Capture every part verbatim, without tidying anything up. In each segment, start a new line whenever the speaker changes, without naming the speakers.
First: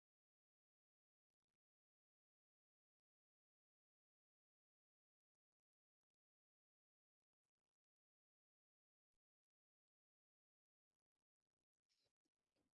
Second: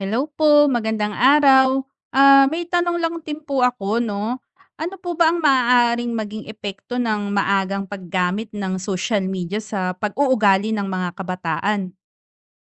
Hello po, magandang araw. Ah, may tanong lang din po ako 'no. Ano po ba ang maaaring maging epekto ng maagang paggamit ng social media sa pag-uugali ng mga kabataan?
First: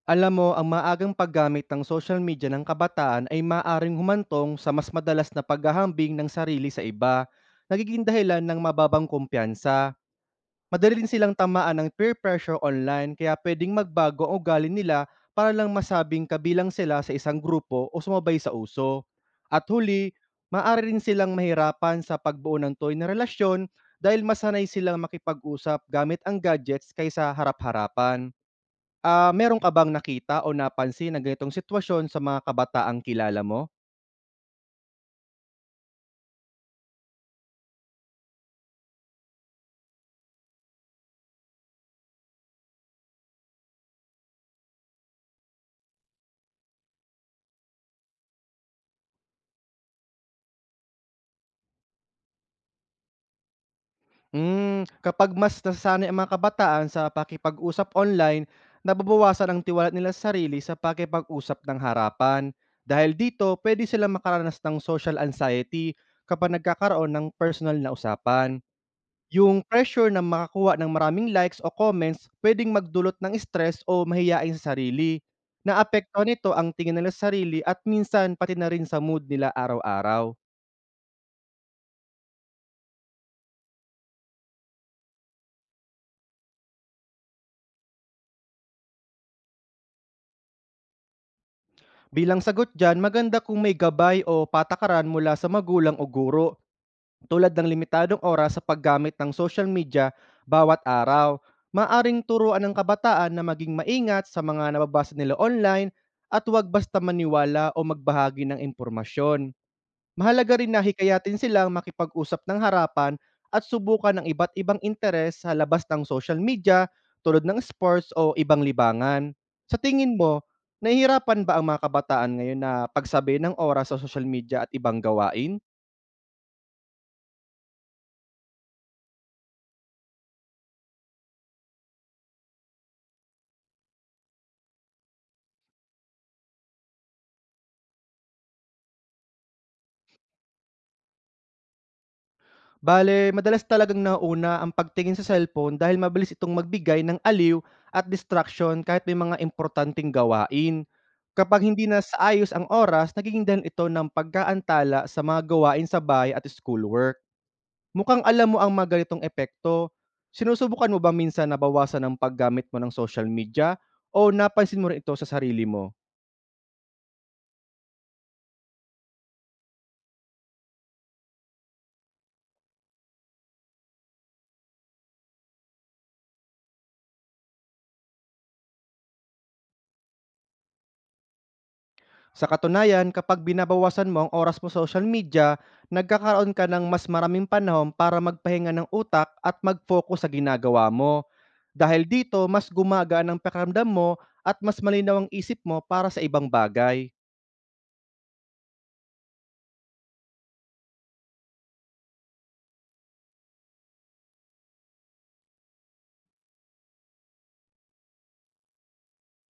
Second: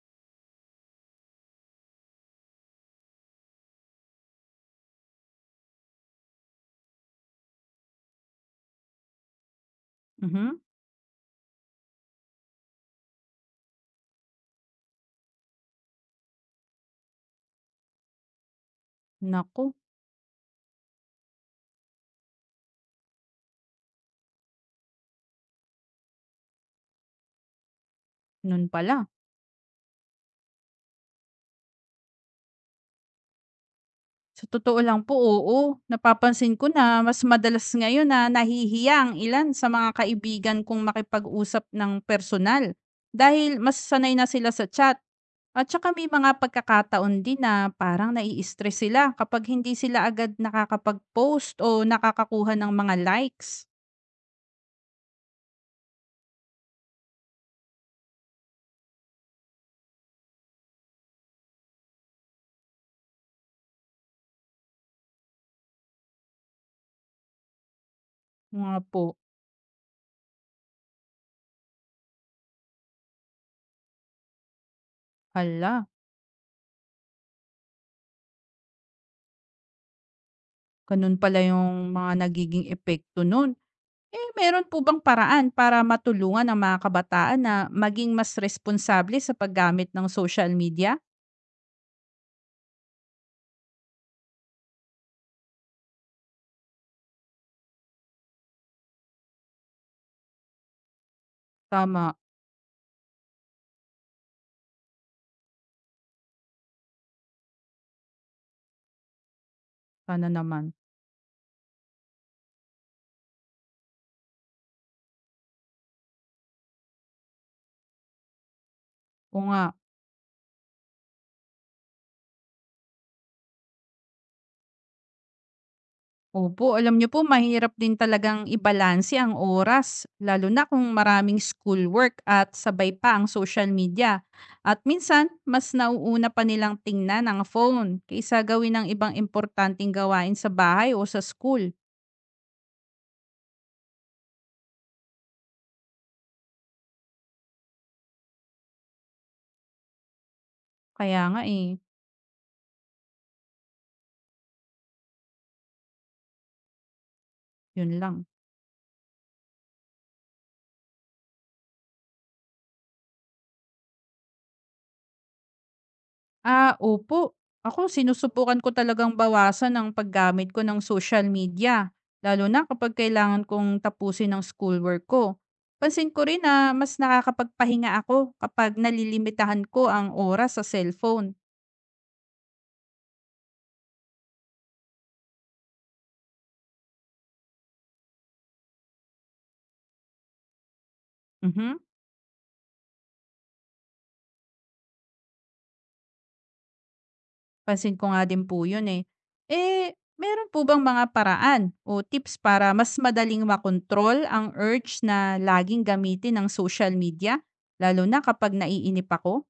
Alam mo, ang maagang paggamit ng social media ng kabataan ay maaring humantong sa mas madalas na paghahambing ng sarili sa iba, nagiging dahilan ng mababang kumpiyansa.
Mhm.
Madali rin silang tamaan ng peer pressure online, kaya pwedeng magbago ang ugali nila para lang masabing kabilang sila sa isang grupo o sumabay sa uso.
Naku,
At huli, maaari rin silang mahirapan sa pagbuo ng toy na relasyon dahil masanay silang makipag-usap gamit ang gadgets kaysa harap-harapan.
no'n pala.
Ah, meron ka bang nakita o napansin na ganitong sitwasyon sa mga kabataang kilala mo?
Sa totoo lang po, oo. Napapansin ko na mas madalas ngayon na nahihiya ang ilan sa mga kaibigan kong makipag-usap ng personal dahil mas sanay na sila sa chat. At saka may mga pagkakataon din na parang nai-stress sila kapag hindi sila agad nakakapag-post o nakakakuha ng mga likes.
Hmm, kapag mas nasasanay ang mga kabataan sa pakikipag-usap online, nababawasan ang tiwala nila sa sarili sa pakikipag-usap ng harapan. Dahil dito, pwede silang makaranas ng social anxiety kapag nagkakaroon ng personal na usapan.
Mga po,
Yung pressure na makakuha ng maraming likes o comments puwedeng magdulot ng stress o mahiyain sa sarili.
hala,
Naapektuhan nito ang tingin nila sa sarili at minsan pati na rin sa mood nila araw-araw.
ganun pala yung mga nagiging epekto nun. Eh, meron po bang paraan para matulungan ang mga kabataan na maging mas responsable sa paggamit ng social media?
Bilang sagot diyan, maganda kung may gabay o patakaran mula sa magulang o guro, tulad ng limitadong oras sa paggamit ng social media bawat araw.
Tama,
Maaring turuan ng kabataan na maging maingat sa mga nababasa nila online at huwag basta maniwala o magbahagi ng impormasyon.
sana
Mahalaga rin
naman.
na hikayatin silang makipag-usap ng harapan at subukan ng iba't ibang interes sa labas ng social media, tulad ng sports o ibang libangan.
O nga.
Sa tingin mo, nahihirapan ba ang mga kabataan ngayon na pagsabi ng oras sa social media at ibang gawain?
Opo, alam niyo po mahirap din talagang ibalanse ang oras lalo na kung maraming schoolwork at sabay pa ang social media. At minsan, mas nauuna pa nilang tingnan ang phone kaysa gawin ang ibang importanteng gawain sa bahay o sa school.
Bale, madalas talagang nauna ang pagtingin sa cellphone dahil mabilis itong magbigay ng aliw at distraction kahit may mga importanteng gawain.
Kaya nga
Kapag
eh,
hindi na sa ayos ang oras, nagiging dahil ito ng pagkaantala sa mga gawain sa bahay at schoolwork.
yun
Mukhang
lang.
alam mo ang mga ganitong epekto. Sinusubukan mo ba minsan na bawasan ang paggamit mo ng social media, o napansin mo rin ito sa sarili mo?
Ah, opo. Ako sinusubukan ko talagang bawasan ang paggamit ko ng social media, lalo na kapag kailangan kong tapusin ang schoolwork ko. Pansin ko rin na mas nakakapagpahinga ako kapag nalilimitahan ko ang oras sa cellphone.
Sa katunayan, kapag binabawasan mo ang oras mo sa social media, nagkakaroon ka ng mas maraming panahon para magpahinga ng utak at mag-focus sa ginagawa mo.
Mhm.
Dahil dito, mas gumagaan ang pakiramdam mo at mas malinaw ang isip mo para sa ibang bagay.
Pansin ko nga din po 'yun eh. Eh, meron po bang mga paraan o tips para mas madaling makontrol ang urge na laging gamitin ang social media, lalo na kapag naiinip ako?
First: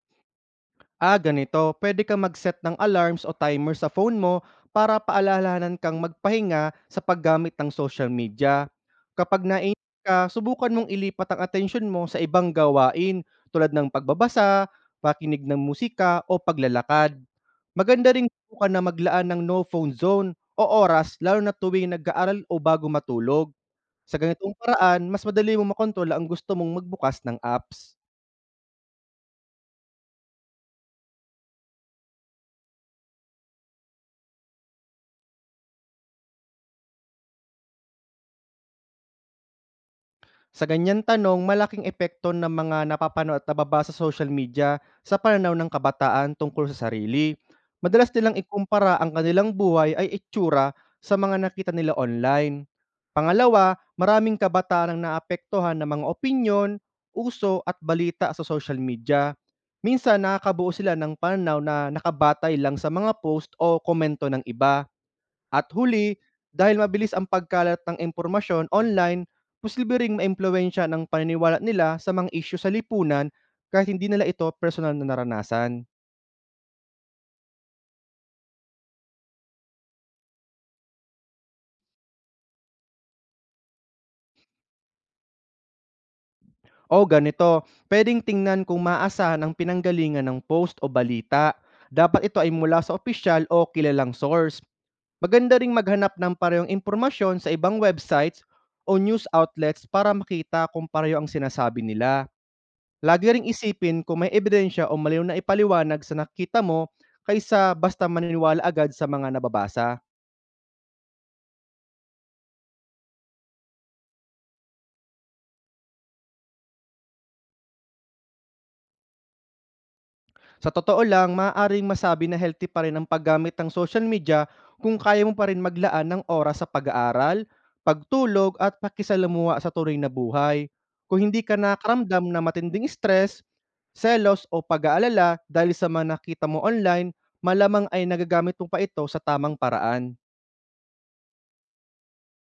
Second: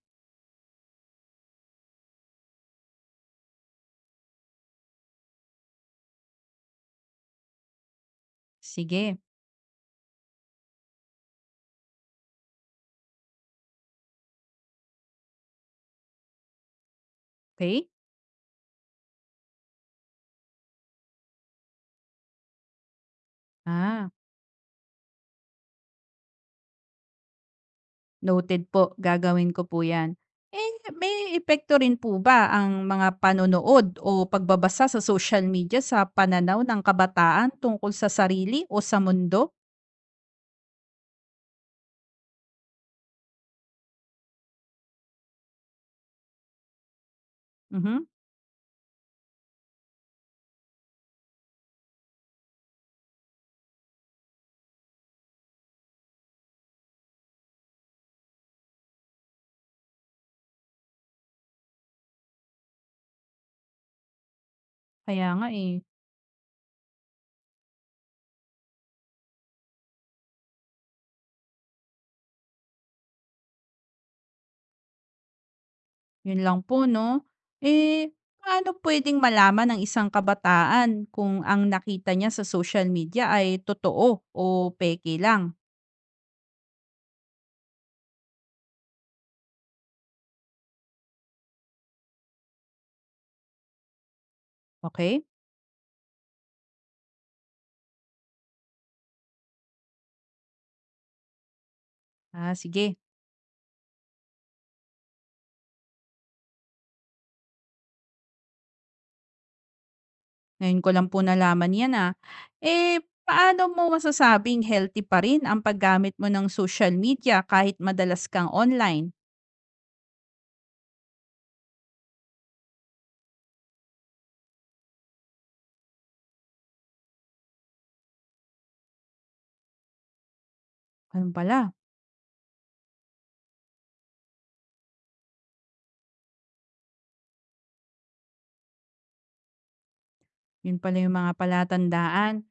Ah, ganito. Pwede kang mag-set ng alarms o timer sa phone mo para paalalahanan kang magpahinga sa paggamit ng social media.
Sige,
Kapag nainis ka, subukan mong ilipat ang atensyon mo sa ibang gawain, tulad ng pagbabasa, pakinig ng musika o paglalakad.
okay?
Maganda ring subukan na maglaan ng no phone zone o oras, lalo na tuwing nag-aaral o bago matulog.
Ah.
Sa ganitong paraan, mas madali mo makontrol ang gusto mong magbukas ng apps.
Noted po, gagawin ko po 'yan. Eh, may epekto rin po ba ang mga panonood o pagbabasa sa social media sa pananaw ng kabataan tungkol sa sarili o sa mundo?
Sa ganyang tanong, malaking epekto ng mga napapanood at nababasa sa social media sa pananaw ng kabataan tungkol sa sarili.
Mhm,
Madalas nilang ikumpara ang kanilang buhay ay itsura sa mga nakita nila online. Pangalawa, maraming kabataan ang naapektuhan ng mga opinyon, uso at balita sa social media. Minsan nakakabuo sila ng pananaw na nakabatay lang sa mga post o komento ng iba.
kaya nga,
At
eh.
huli, dahil mabilis ang pagkalat ng impormasyon online, posible ring maimpluwensya ng paniniwala nila sa mga isyu sa lipunan kahit hindi nila ito personal na naranasan.
'Yun lang po 'no. Eh, paano puwedeng malaman ng isang kabataan kung ang nakita niya sa social media ay totoo o peke lang?
O ganito, pwedeng tingnan kung maasahan ang pinanggalingan ng post o balita. Dapat ito ay mula sa opisyal o kilalang source.
Okay.
Maganda ring maghanap ng parehong impormasyon sa ibang websites o news outlets para makita kung pareho ang sinasabi nila.
Ah, sige.
Lagi ring isipin kung may ebidensya o malinaw na ipaliwanag sa nakita mo kaysa basta maniniwala agad sa mga nababasa.
Ngayon ko lang po nalaman 'yan, ah. Eh, paano mo masasabing healthy pa rin ang paggamit mo ng social media kahit madalas kang online?
Sa totoo lang, maaaring masabi na healthy pa rin ang paggamit ng social media kung kaya mo pa rin maglaan ng oras sa pag-aaral, pagtulog at pakisalamuha sa tunay na buhay. Kung
Ganun
hindi ka
pala,
nakaramdam na matinding stress, selos o pag-aalala dahil sa mga nakita mo online, malamang ay nagagamit mo pa ito sa tamang paraan.
'yun pala yung mga palatandaan.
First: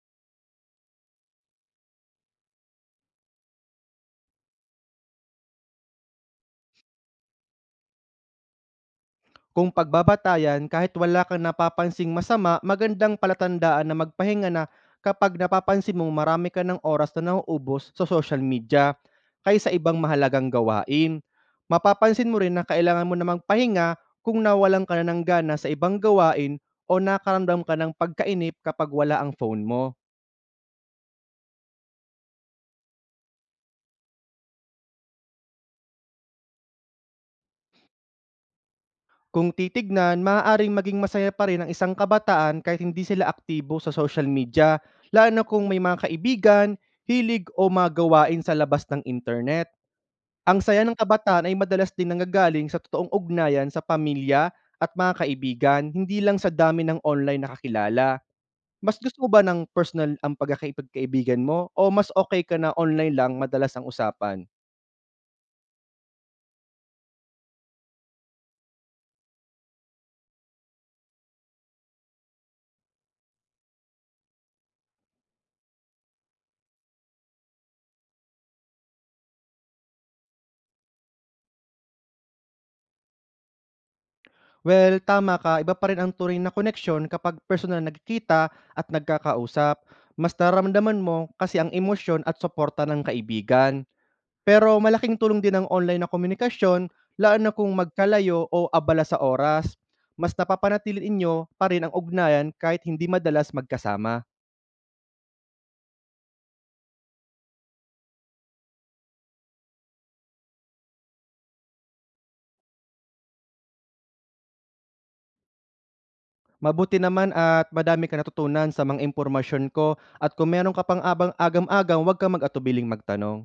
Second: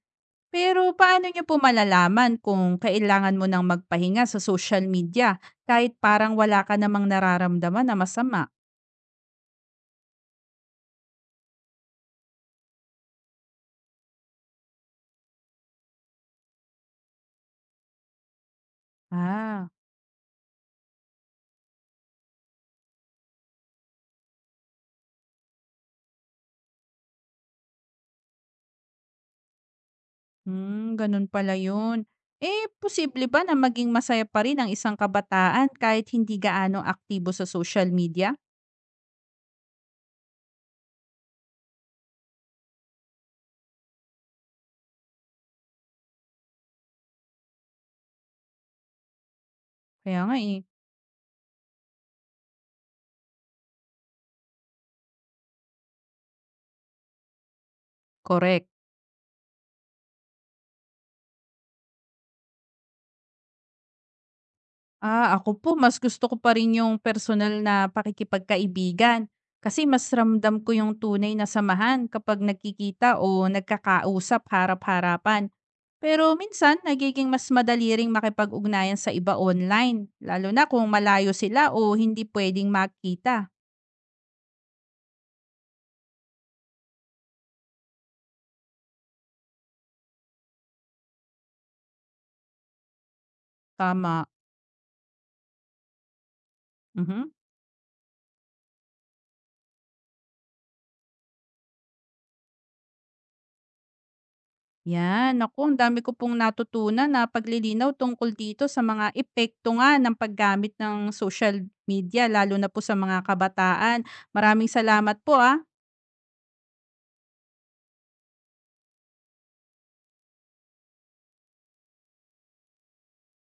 Pero paano niyo po malalaman kung kailangan mo ng magpahinga sa social media kahit parang wala ka namang nararamdaman na masama?
Kung pagbabatayan kahit wala kang napapansing masama, magandang palatandaan na magpahinga na kapag napapansin mong marami ka ng oras na nauubos sa social media
Ah,
kaysa ibang mahalagang gawain. Mapapansin mo rin na kailangan mo na magpahinga kung nawalan ka na ng gana sa ibang gawain o nakaramdam ka ng pagkainip kapag wala ang phone mo.
hmm, ganun pala 'yun. Eh, posible ba na maging masaya pa rin ang isang kabataan kahit hindi gaano aktibo sa social media?
Kung titignan, maaaring maging masaya pa rin ang isang kabataan kahit hindi sila aktibo sa social media, lalo na kung may mga kaibigan, hilig o mga gawain sa labas ng internet.
Kaya nga,
Ang
eh.
saya ng kabataan ay madalas din nanggagaling sa totoong ugnayan sa pamilya at mga kaibigan, hindi lang sa dami ng online nakakilala.
Korek.
Mas gusto mo ba ng personal ang pagkakaipagkaibigan mo o mas okay ka na online lang madalas ang usapan?
Ah, ako po mas gusto ko pa rin yung personal na pakikipagkaibigan kasi mas ramdam ko yung tunay na samahan kapag nagkikita o nagkakausap harap-harapan. Pero minsan, nagiging mas madali ring makipag-ugnayan sa iba online, lalo na kung malayo sila o hindi pwedeng makita.
Well, tama ka. Iba pa rin ang turing na connection kapag personal na nagkikita at nagkakausap. Mas nararamdaman mo kasi ang emosyon at suporta ng kaibigan.
Tama.
Pero malaking tulong din ang online na komunikasyon,
Mhm.
lalo na kung magkalayo o abala sa oras. Mas napapanatili inyo pa rin ang ugnayan kahit hindi madalas magkasama.
Yan, naku ang dami ko pong natutunan na paglilinaw tungkol dito sa mga epekto nga ng paggamit ng social media lalo na po sa mga kabataan. Maraming salamat po, ah.
Mabuti naman at madami ka natutunan sa mga impormasyon ko, at kung meron ka pang abang agam-agam, huwag ka mag-atubiling magtanong.